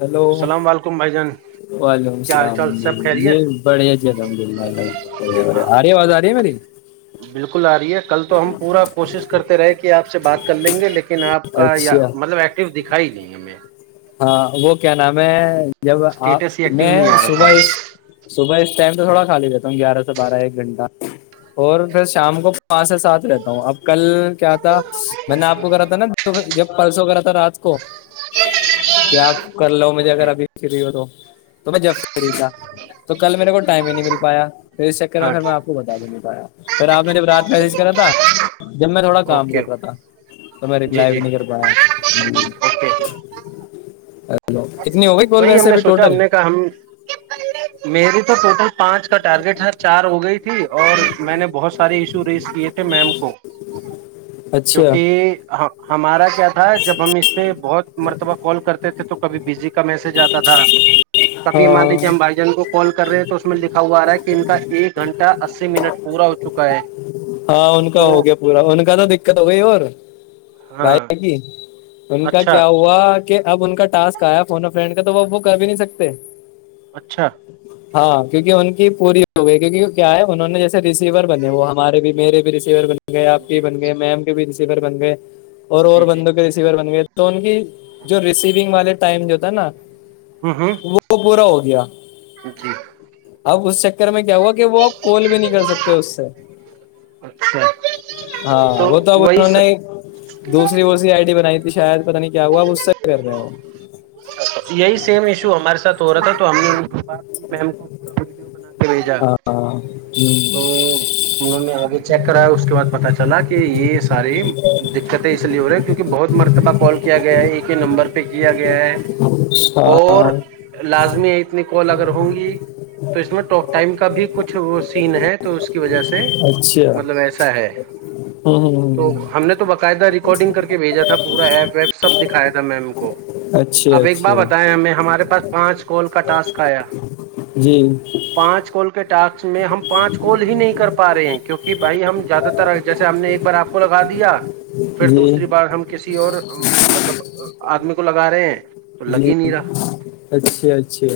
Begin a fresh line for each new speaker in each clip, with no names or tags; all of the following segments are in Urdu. ہلو
اللام وعلیکم بھائی جان
وعلیکم
کیا حال
السلام
چال سب خہریی ہے
جی بڑھیا جی الحمد للہ اللہ بڑھیا بڑھیا
ہاں
آ رہی آواز آ رہی ہے میری
بالکل آ رہی ہے کل تو ہم پورا کوشش کرتے رہے کہ آپ سے بات کر لیں گے لیکن آپ کا
اچھا
مطلب ایکٹو د [unintelligible] کائی نہیںئی ایں [unintelligible]
ہاں وہ کیا نام ہے جب آپ
اسٹیٹس ہی ایکٹیو
میں
نہیں آ رہا تھا
صبح اس صبح اس ٹائم پہ تھوڑا خالی ہو جاتے ہیں [unintelligible] گیارہ سے بارہ ایک گھٹہ اور پھر شام کو پانچ سے ساتھ رہتا ہوں اب کل کیا تھا میں نے آپ کو کرا تھا نا جب پرلسو کرا تھا رات کو کیا کر لو مجھے اگر
اوکے
ابھی فری ہو تو تو میں جب فری تھا تو کل میرے کو ٹائم ہی نہیں مل پایا پھر اس چکر میں
ہاں
پھر میں آپ کو بتا بھی نہیں پایا پھر آپ جب رات میسج کرا تھا جب میں میں تھوڑا کام کر
اوکے
رہا تھا تو میں
جی
رپلائی
جی
بھی نہیں کر پایا
اوکے
الو
وہی ہم نے سوچا ہم نے کہا ہم میری تو ٹوٹل پانچ کا ٹارگیٹ ہے چار ہو گئی تھی اور میں نے بہت سارے ایشو ریز کیے تھے میم کو
اچھا
کیونکہ ہمارا کیا تھا جب ہم اس پہ بہت مرتبہ کال کرتے تھے تو کبھی بزی جاتا تھا آاتتا تھا کبھی مان
ہاں
لیجیے ہم بھائی جان کو کال کر رہے ہیں تو اس میں لکھا ہوا آ رہا ہے کہ ان کا ایک گھنٹہ اس
ہاں ان کا
تو
ہو گیا پورا ان کا تو دقت ہو گئی اور بھائی
ہاں
ہے کی ان کا
اچھا
کیا ہوا کہ اب ان کا ٹاسک آیا فنا فرینڈ کا تو وہ وہ کر بھی نہیں سکتے
اچھا
ہاں کیونکہ ان کی پوری ہو گئی کیونکہ کیا ہے انہوں نے جیسے رسیور بنے وہ ہمارے بھی میرے بھی ریسیور بنے گئے آپ کے
جی
ہی بن گئے میم کے بھی ریسیور بن گئے اور اور
جی جی
بندوں کے ریسیور بن گئے تو ان کی جو ریسیونگ والے ٹائم جو تھا نا
ہوں ہوں
وہ پورا ہو گیا
جی
آؤ اس چکر میں کیا ہوا کہ بو اب کال بھی نہیں کر سکتے اس سے
اچھا
ہاں وہ تو اب انہوں نے دوسری بوسری آئی ڈٹی بنائی تھی شاید پتا نہیں کیا ہوا اس سے کر رہے ہو
یہی سیم ایشو ہمارے سات ہو رہا تھا تو ہم نے ان سے بات کی میم کو پورا ویڈیو بناانا بھیجا
ہاں
تو انہوں نے آگے چیک کرایا اس کے بعد پتا چلا کہ یہ ساری دقتیں اس لیے ہو رہی کیونکہ بہت مرتبہ کال کیا گیا ہے ایک ہی نمبر پہ کیا گیا ہے اور
ہاں
لازمی اتنی کال اگر ہوں گی تو اس میں ٹاپ ٹائم کا بھی کچھ وہ سین ہے تو اس کی وجہ سے
اچھا
مطلب ایسا ہے
ہ
تو
ہ
ہم نے تو باقاعدہ ریکارڈنگ کر کے بھیجا تھا پورا ایپ ویپ سب دکھایا تھا م کو
اچھا
ایک بار
اچھا
بتایا ہمیں ہمارے پاس پانچ کوول کا ٹاسک آیا
جی
پانچ کولک ٹسک میں ہم پانچ کال ہی نہیں کر پا رہے ہیں کیونک بھائی ہم زیادہ تر جیسے ہم نے ایک بار آپ کو لگا دیا پھر
جی
دوسری بار ہم کسی اور مطلب آدمی کو لگا رہے ہیں تو لگ
جی
ہی نہیں رہا
اچھے اچھے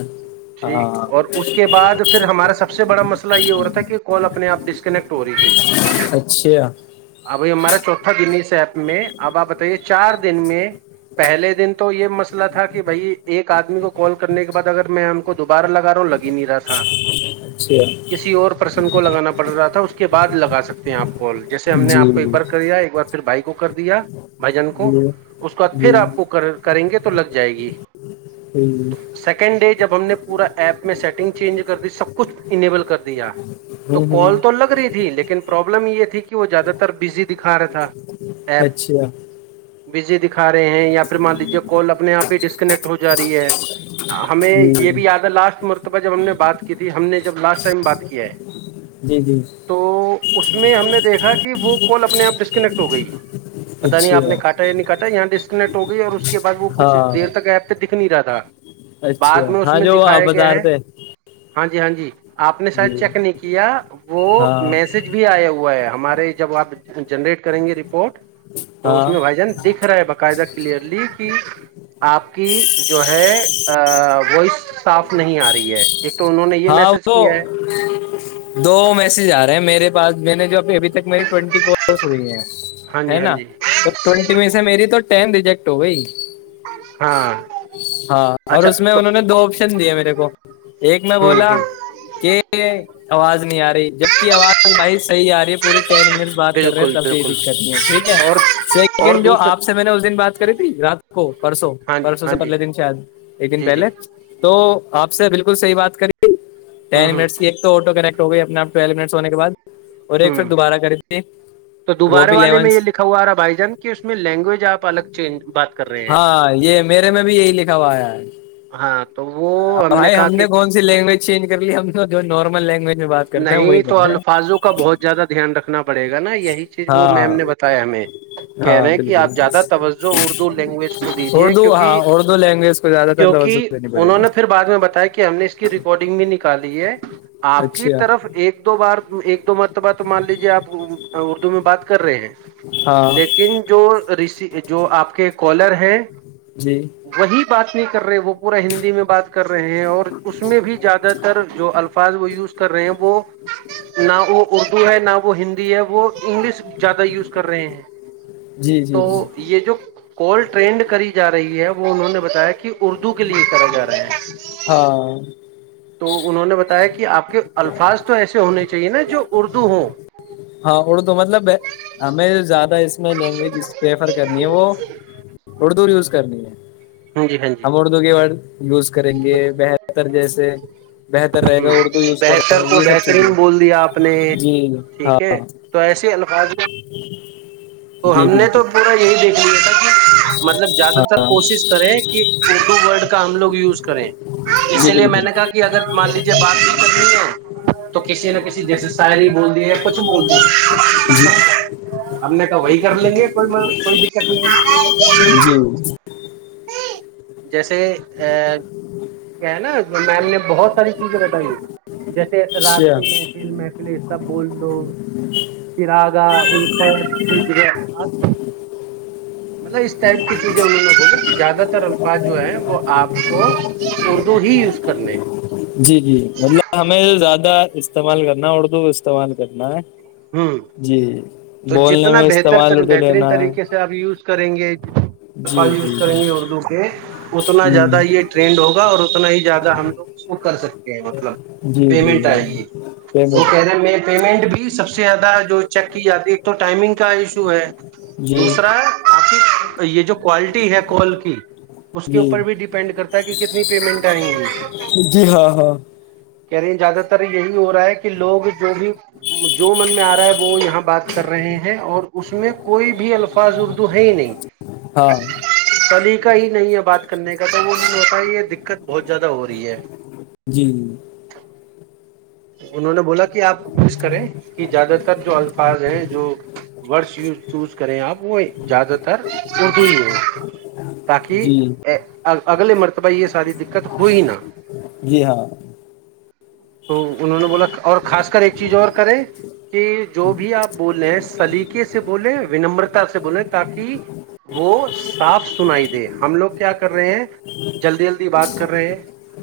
ٹھیک
ہاں
اور اس کے بعد پھر ہمارا سب سے بڑا مسئلہ یہ ہو رہا تھا کہ کال اپنے آپ ڈسکنیکٹ ہو رہی تھی
اچھے
ابائی ہمارا چوتھا دن ایپ میں اب آپ بتائیے چار دن میں پہلے دن تو یہ مسئلہ مسئ تھا کہ بھائی ایک آدمی کو کال کرنے کے بعد اگر میں ہم کو دوبارہ لگا رہا ہوں لگ ہی نہیں رہا تھا
اچھے
کسی اور پرسن کو لگانا پڑ رہا تھا اس کے بعد لگا سکتے ہیں آپ گول جیسے ہم نے
جی
آپ کو ایک بار
جی
کریا ایک بار پھر بھائی کو کر دیا بھائی جن کو
جی
اس کے بعد پھر
جی
آپ کو کریں گے تو تو لگ جائے گی تو سیکنڈ ڈے جب ہم نے پورا ایپ میں سیٹ گ چینج کر دی سب کچھ انبل کر دیا تو
ہوں ہوں
کال تو لگ رہی تھی لیکن پرابلم یہ تھی کہ وہ زیادہ تر بزی دکھا رہا تھا
اچھا
بجے دی کھ رہے ہیں یا پھر مان لیجیے کال اپنے آپ ہی ڈسکنیکٹ ہو جا رہی ہے ہمیں
جی
یہ بھی یاد ہے لاسٹ مرتبہ جب ہم نے بات کی کہ تھی ہم نے جب لاسٹ ٹائم بات کیا ہے
جی جی
تو اس میں ہم نے دیکھا کہ وہ کال اپنے آپ ڈسکنیکٹ ہو گئی پتا نہیں آپ
اچھا
نے کاٹا یا نہیں کاٹا یہاں ڈ یکٹ ہوگئی اور اس کے بد وہ
ہاں
کچھ دیر تک آپتے دے نہیں رہا تھا بعد
اچھا
میں اس
ہاں
میں
جو آپ
دکھایا گیا
بتا
ہے
رہے تھے
ہاں جی ہاں جی آپ نے شاید
جی
چیک نہیں کیا وہ
ہاں
میسج بھی آیا ہوا ہے ہمارا جب آپ جنریٹ کریں گے رپورٹ تو اس
ہاں
میں بھائی جان دکھ رہا ہے باقاعدہ کلیئرلی آپ کی جو ہے وائس صاف نہیں آ رہی ہے ایک تو انہوں نے یہ
ہاں
میسج
وہ
کیا ہے
دو میسج آ رہے ہیں میرے پاس میں نے جو ابھی تک میری ٹوینٹی کس ہوئی ہے
ہاں
ہے
جی ہاں
نا
جی
تو ٹوینٹی میں سے میری تو تو ٹم ریجیکٹ ہو گا ہی
ہاں
ہاں اور
اچھا
اس میں
تو
انہوں نے دو آپشن دیے میرے کو ایک میں
ہوں
بولا
ہوں
کہ آواز نہیں آ رہی جبک آواز بھائی صح آ رہی ہے پوری ٹینجن بات کر رہے
بالکل
تب بھی
بالکل
دقت نہیں ہے ٹھیک ہے
اور اور
سیکنڈ جو
دوسر
آپ سے میں نے اس دن بات کری تھی رات کو پرسوں
ہاں جی
پرسوں
ہاں
سے
جی
پندلے دن شاید ایک دن
جی جی
پہلے تو آپ سے بالکل صح بات کری
ہوں
ٹین
ہوں
منٹس کی ایک تو آٹو کنیکٹ ہو گ اپپویل منٹ ہو کے بع
ہوں تو
وہ
دوبارہ
بھی
والے
الیون
میں یہ لکھا ہوا رہا بھائی جان کہ اس میں لینگویج آپ الگ چینج بات کر رہے ہیں
ہاں یہ میرے میں بھی یہی لکھا ہوا آیا ہے
ہاں تو وہ ہم نے
بھائی
کہا کہ
کون سی لینگویج چینج کر لی ہے ہم جو نارمل لینگو
نہیں تو الفاظوں کا بہت زیادہ دھیان رکھ نا پڑے گا نا یہ یہی چیز وہ میم
ہاں
نے بتایا ہمیں کہ
ہاں
کہ آپ زیادہ
بالکل
توجہ اردو لینگویج کو دیجیے
اردو ہاں
کیکہ
اردو لینگویج کو زیادہ تر توجہ
کیکہ
دینی پڑے
انہوں
گی
نے پھر بعد میں بتایا کہ ہم نے اس کی ریکارڈنگ بھی نکالی ہے آپ کی
اچھا
طرف ایک دو بار ایک مرتبہ تو مان لیجیے آپ اردو میں بات کر رہے ہیں
ہاں
لیکن جو رشی جو آپ کے کالر ہیں
جی
وہی بات نہیں کر رہے وہ پورا ہندی میں بات کر رہے ہیں اور اس میں بھی زیادہ تر جو الفاظ وہ یوز وہ نہ وہ اردو ہے نہ وہ ہندی ہے وہ انگلش زیادہ یوز کر رہے ہیں
جی جی
تو
جی
یہ جو کال ٹرینڈ کری جا رہی ہے وہ انہوں نے بتایا کہ اردو کے لیے کرا جا رہا ہے
ہاں
تو انہوں نے بتایا کہ آپ کے الفاظ تو ایسے ہونے چاہیے نا جو اردو ہوں
ہاں ار توو مطلب ہے ہمیں زیادہ اس میں لینگویج پریفر کرنی ہے وہ تھوڑ دور یوز کرنی ہے
ہاں جی ہاں جی
ہم
ہ
اردو کے ورڈ یوز کریں گے بہتر جیسے بہتر رہے گا اردو یوز کریں
بہتر کو
یہ سب چیزیں
بہترین بول دیا آپ نے
جی ہاں
ٹھیک تو ایسے الفاظ میں تو ہم
جی
نے تو
بالکل
پورا یہی دیکھ لیا تھا کہ مطلب زیادہ تر
ہاں
کوشش کہ اردو ورڈ کا ہم لوگ یوز کریں
جی
اسی لیے میں نے
بالکل
کہا کہ اگر مان لیجیے بات بھی کرنی ہو تو کسی کسی نہ کسی جیسے شاعری بول دی ہیںیا کچھ بول دی
جی
ہیں ہم نے تو وہی کر لیں گے کوئی م کوئی دقت نہیں ہاں [inaudible]
جی
جیسے ا کیا ہے نا میم نے بہت ساری چیزیں بتائی جیسے رات
اچھا
کی محفل محفلی سب بول دو پراگا ا [unintelligible] مطلب اس ٹائپ کی چیزیں انہوں نے بولا کہ زیادہ تر الفاظ جو ہیں وہ آپ کو اردو ہی یوز کرنے
جی جی مطلب ہمیں زیادہ استعمال کرنا اردو استعمال کرنا ہے جی
تو
بولنے
جتنا
میں
بہتر
استعمال اردو
بہترین
لینا ہے
طریقے سے آپ یوز کریں گے
جی
الفاظ یوز
جی
کریں گے اردو کے اتنا
جی
زیادہ
ہ
یہ ٹرینڈ ہوگا اور اتنا ہی زیادہ ہم لوگ اس کو کر سکتے ج [unintelligible] مطلب
جی جی جی
پیمنٹ آئے
جی
گ وہ
پیمنٹ
کہہ رہے ہیں م پیمنٹ بھی [unintelligible] سب سے زیادہ جو چیک کی جاتی ہے ایک تو ٹائمنگ کا ایشو ہے
جی
دوسرا ہے آپ یہ جو کوالٹی ہے کال کی اس کے
جی
اوپر بھی ڈیپینڈ کرتا کہ کتنی پیمنٹ آئیں گی
جی ہاں ہاں
کہہ رہی ہیں زیادہ تر یہی ہو رہا ہے کہ لوگ جو بھی جو من میں آ رہا ہے وہ یہاں بات کر رہے ہیں اور اس میں کوئی بھی الفاظ اردو ہے ہی نہیں
ہاں
کلی کا ہی نہیں ہے بات کرنے کا تو وہ انہوں نے ہوتا یہ بہت زیادہ ہو رہی ہے
جی جی
انہوں نے بولا کہ کہ آپ کوشش کریں کہ زیادہ تر جو الفاظ ہیں جو ورڈس یز چوز کریں آپ وہ زیاد ت [unintelligible] ہو ہو تاکہ
جی
اگلے مرتبہ یہ ساری دقت ہوئی نہا [inaudible]
جی ہاں
تو انہوں نے بولا اور خاص کر ایک چیز اور کریں کہ جو بھی آپ بولےیں سلیقے سے بولیں ونمرتا سے بولیں تاکہ وہ صاف سنائی دے ہم لوگ کیا کر رہے ہیں جلدی جلدی بات کر رہے ہیں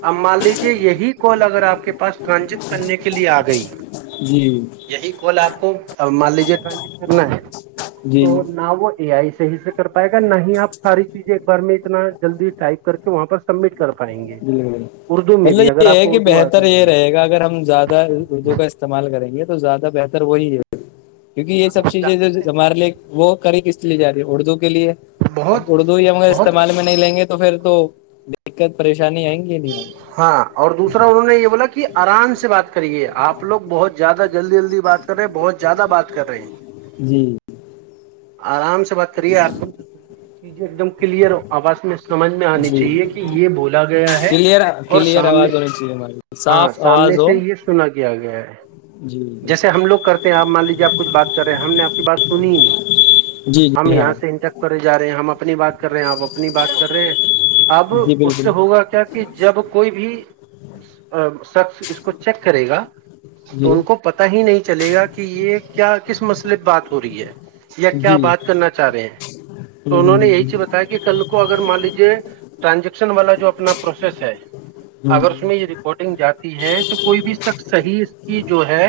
اب مان لیجیے یہی کال اگر آپ کے پاس ٹرانجیکٹ کرنے کے لیے آ گئی
جی
یہی کال آپ کو مان لیجیے ٹرانز کرنا ہے [unintelligible] تو
جی
ن وہ ا آئی [unintelligible] صح سے کر پائے گا نہیں آپ ساری چیزیں ایک بار میں اتنا جلدی ٹائپ کر کے وہاں پر سبمٹ کر پائیں گے
بالکل
اردو میں
مطلب
بھی اگر
یہ
آپ
ہے
کو
کہ
اردو
بہتر یہ
بھی ہے
رہے گا اگر ہم زیادہ اردو کا استعمال کرتے تو زیادہ بہتر وہ نہیں رہ کیونکہ یہ سب چیزیں جو ہمارے لیے وہ کری کس لیے جای ہے اردو کے لیے
بہت
اب اردو ہمگر
بہت
استعمال میں نہیں لیں گے تو تو پھر تو دقت پریشانی آئیں گی نہیں آئیں
ہاں اور دوسرا انہوں نے یہ بولا کہ آرام سے بات کریے آپ لوگ بہت زیادہ جلدی جلدی بات کر رہے بہت زیادہ بات کر رہے ہیں
جی
آرام سے سے بات کریے آپدم سے سنیے چیزیں ایک دم کلیئر آواز میں سمجھ میں آنی
جی
چاہیے
جی
کہ یہ بولا گیا ہے
کلیئر
اور
کلیئر
سامنے
آواز ہونی چاہیے ہماری
ہاں
صاف
سامنے
آواز ہو
سے یہ سنا کیا گیا ہے
جی جی
جیسے ہم لوگ کرتے ہیں آپ مان لیجیے آپ کچھ بات کر رہے ہیں ہم نے آپ کی بات سنی ہی نہیں
جی
ہم
جی
یہاں
ہاں
سے انٹک کرے جا رہے ہیں ہم اپنی بات کر رہے ہیں آپ اپنی بات کر اب
جی
اس سے
بالکل
ہوگا کیا کہ جب کوئی بھی سب اس کو چیک کرے گا تو
جی
ان کو پتا ہی نہیں چلے گا کہ یہ کیا کس مسئلے بات ہو رہی ہے یا کیا
جی
بات
ہوں
کرنا چاہ رہے ہیں تو انہوں نے یہی
ہوں
چیز بتایا کہ کل کو اگر مان لیجیے ٹرانزیکٹ والا جو اپنا پروسیس ہے
ہوں
اگر اس میں یہ ریکارڈنگ جاتا ہے تو کوئی بھی شخص صحیح اس کی جو ہے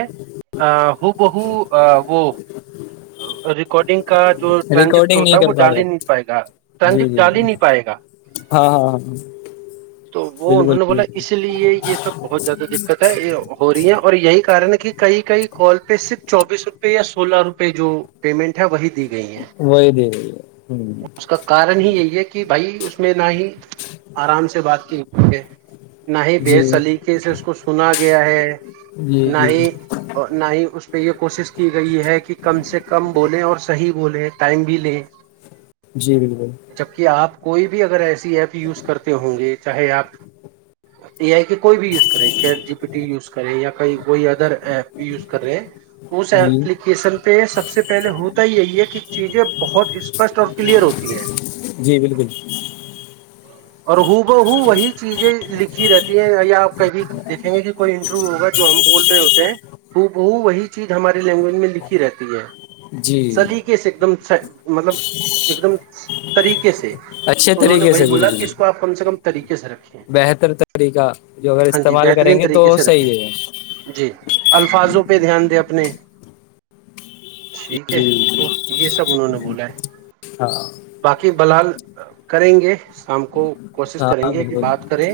بہ وہ ریکارڈنگ کا جو ٹرانجکٹ
ریکارڈنگ نہیں
ہوتا وہ
کر
ڈال
گا
ہی نہیں پائے گا
جی
ٹرانجکٹ ڈال
جی
ہی نہیں پائے گا
ہاں ہاں ہاں ہاں
تو وہ انہوں نے بولا اس لیے یہ سب بہت زیادہ دقت ہے یہ ہو رہی ہے اور یہی کن ہے کہ کئی کئی کال پہ صرف چوبیس روپے یا سولہ روپے پہ جو پیمنٹ ہے وہی دے گئی ہے
وہی دے رہی ہے ہ
اس کا کارن ہی یہی ہے کہ بھائی اس میں نہ ہی آرام سے بات کی نہ ہی بے
جی
سلیقے سے اس کو سنا گیا ہے
جی
نہ
جی
ہی نہ ہی اس پہ یہ کوشش کی گئی ہے کہ کم بولیں اور صحیح بولیں ٹائم بھی لیں
جی بالکل
جبکہ آپ کوئی بھی اگر ایسے ایپ یوز کرتے ہوں گے چاہے آپ اچھا ایے آئی کی کوئی بھی یوز کرے chat G P T use کرے یا کئی کوئی ادر ایپ یوز کر رہے ہیں تو اس
جی
ایپلیکیشن کو سب سے پہلے ہوتا یہی ہے کہ چیزیں بہت اسپشٹ اور کلیئر ہوتی ہیں
جی بالکل
اور ہو ب ہ وہی چیزیں لکھی رہتی ہے یا آپ کب دیکھیں گے کہ کوئی انٹرویو ہوگا جو ہم بول رہے ہوتے ہیں ہو بہ وہی چیز ہماری لینگویج میں لکھی رہتی ہے
جی
سلیقے سے ایک دم مطلب ایک دم طریقے سے
اچھے
تو انہوں نے
طریقے سے
وہی بولا کہ
بالکل
اس کو آپ کم سے کم طریقے سے رکھیں
بہتر طریقہ جو اگر
ہاں جی
استعمال
بہترین
کریں گے تو
طریقے سے رکھیں
صحیح ہے
جی الفاظوں پہ دھیان دیں اپنے ٹھیک ہے
جی
تو یہ سب انہوں نے بولا ہے
ہاں
باقی بلحال کریں گے سام [unintelligible] کو کوشش کریں
ہاں
گے کہ
بالکل
بات کریں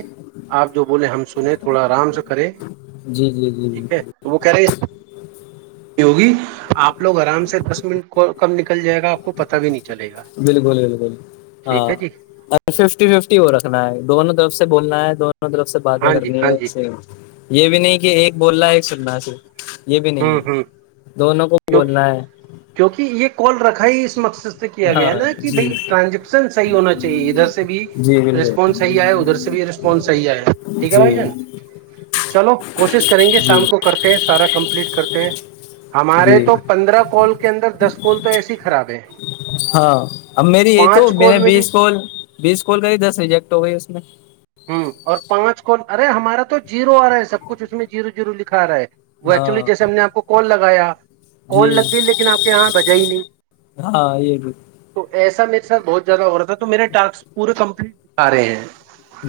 آپ جو بولیں ہم سنے تھوڑا آرام سے کریں
جی جی جی
ٹھیک ہے تو وہ کہہ رہے ہیں ہوگی آپ لوگ آرام سے دس منٹ کم نکل جائے گا آپ کو پتا بھی نہیں چلے گا
بالکل بالکل ہاں
ٹھیک ہے جی
ففٹی ففٹی وہ رکھنا ہے دونوں طرف سے بولنا ہے دونوں دوں طرف سے باتیں
ہاں جی
کرنی
ہاں جی
یہ بھی نہیں کہ ایک بولنا ہے ایک چننا ہے صرف یہ بھی نہیں ہے دونوں کو
کیوںک
بولنا ہے
کیونکہ یہ کون رکھا ہے اس مقصد سے کیا گیا
ہاں
نا کہ بھ
جی
ٹرانن صح ہونا چاہیے ادھر سے بھی
جی بالکل
رسپس صحی آ ادھر سے بھی رسپانسح آئے ٹھیک ہے
جی
بھائی جان چلو کوشش کریں گے شام
جی
کو کرتے ہیں سارا کمپلیٹ کرتے ہیں [unintelligible] ہمارے
جی
تو پندرہ کال کے اندر دس کال تو ایسی ہی خراب ہے
ہاں اب میری یہ تو
پانچ
میں نے
کال بھی
بیس کال بیس کال کری دس ریجیکٹ ہو گئی اس میں
ہوں اور پانچ کو ارے ہمارا تو جیرو آ رہا ہے سب کچھ اس میں جیرو جیرو لکھا آ رہا ہے وہ ایکچولی
ہاں
جیسے ہم نے آپ کو کال لگایا
جی
کال لگ گئی لیکن آپ کے یہاں بجا ہی نہیں
ہاں یہ بھی
تو ایسے ایسا میرےاتھ بہت زیادہ ہو رہا تھا تو میرے ٹسک پورے کمپلیٹکھ رہے ہیں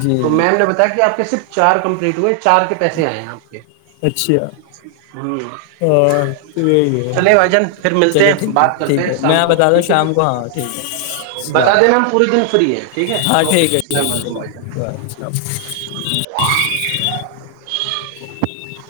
جی
تو میم نے بتایا کہ آپ کیسر چار کمپلیٹ ہوئے چار کے پیسے آئے ہیں آپ کے ہ
اچھا
چلیے بھائی جان پھر ملتے
چلو
ہیں
ٹھیک ہے
بات کرتے
ٹھیک
ہیں
ہے
شام
میں
کو
بتا دوں
ٹھیک ہے جی
شام کو ہاں ٹھیک ہے
بتا
السلام
دینا ہم پورے دن فری ہے ٹھیک ہے اوکے اللام علیکم بھ جان
ب [unintelligible] ہ [unintelligible]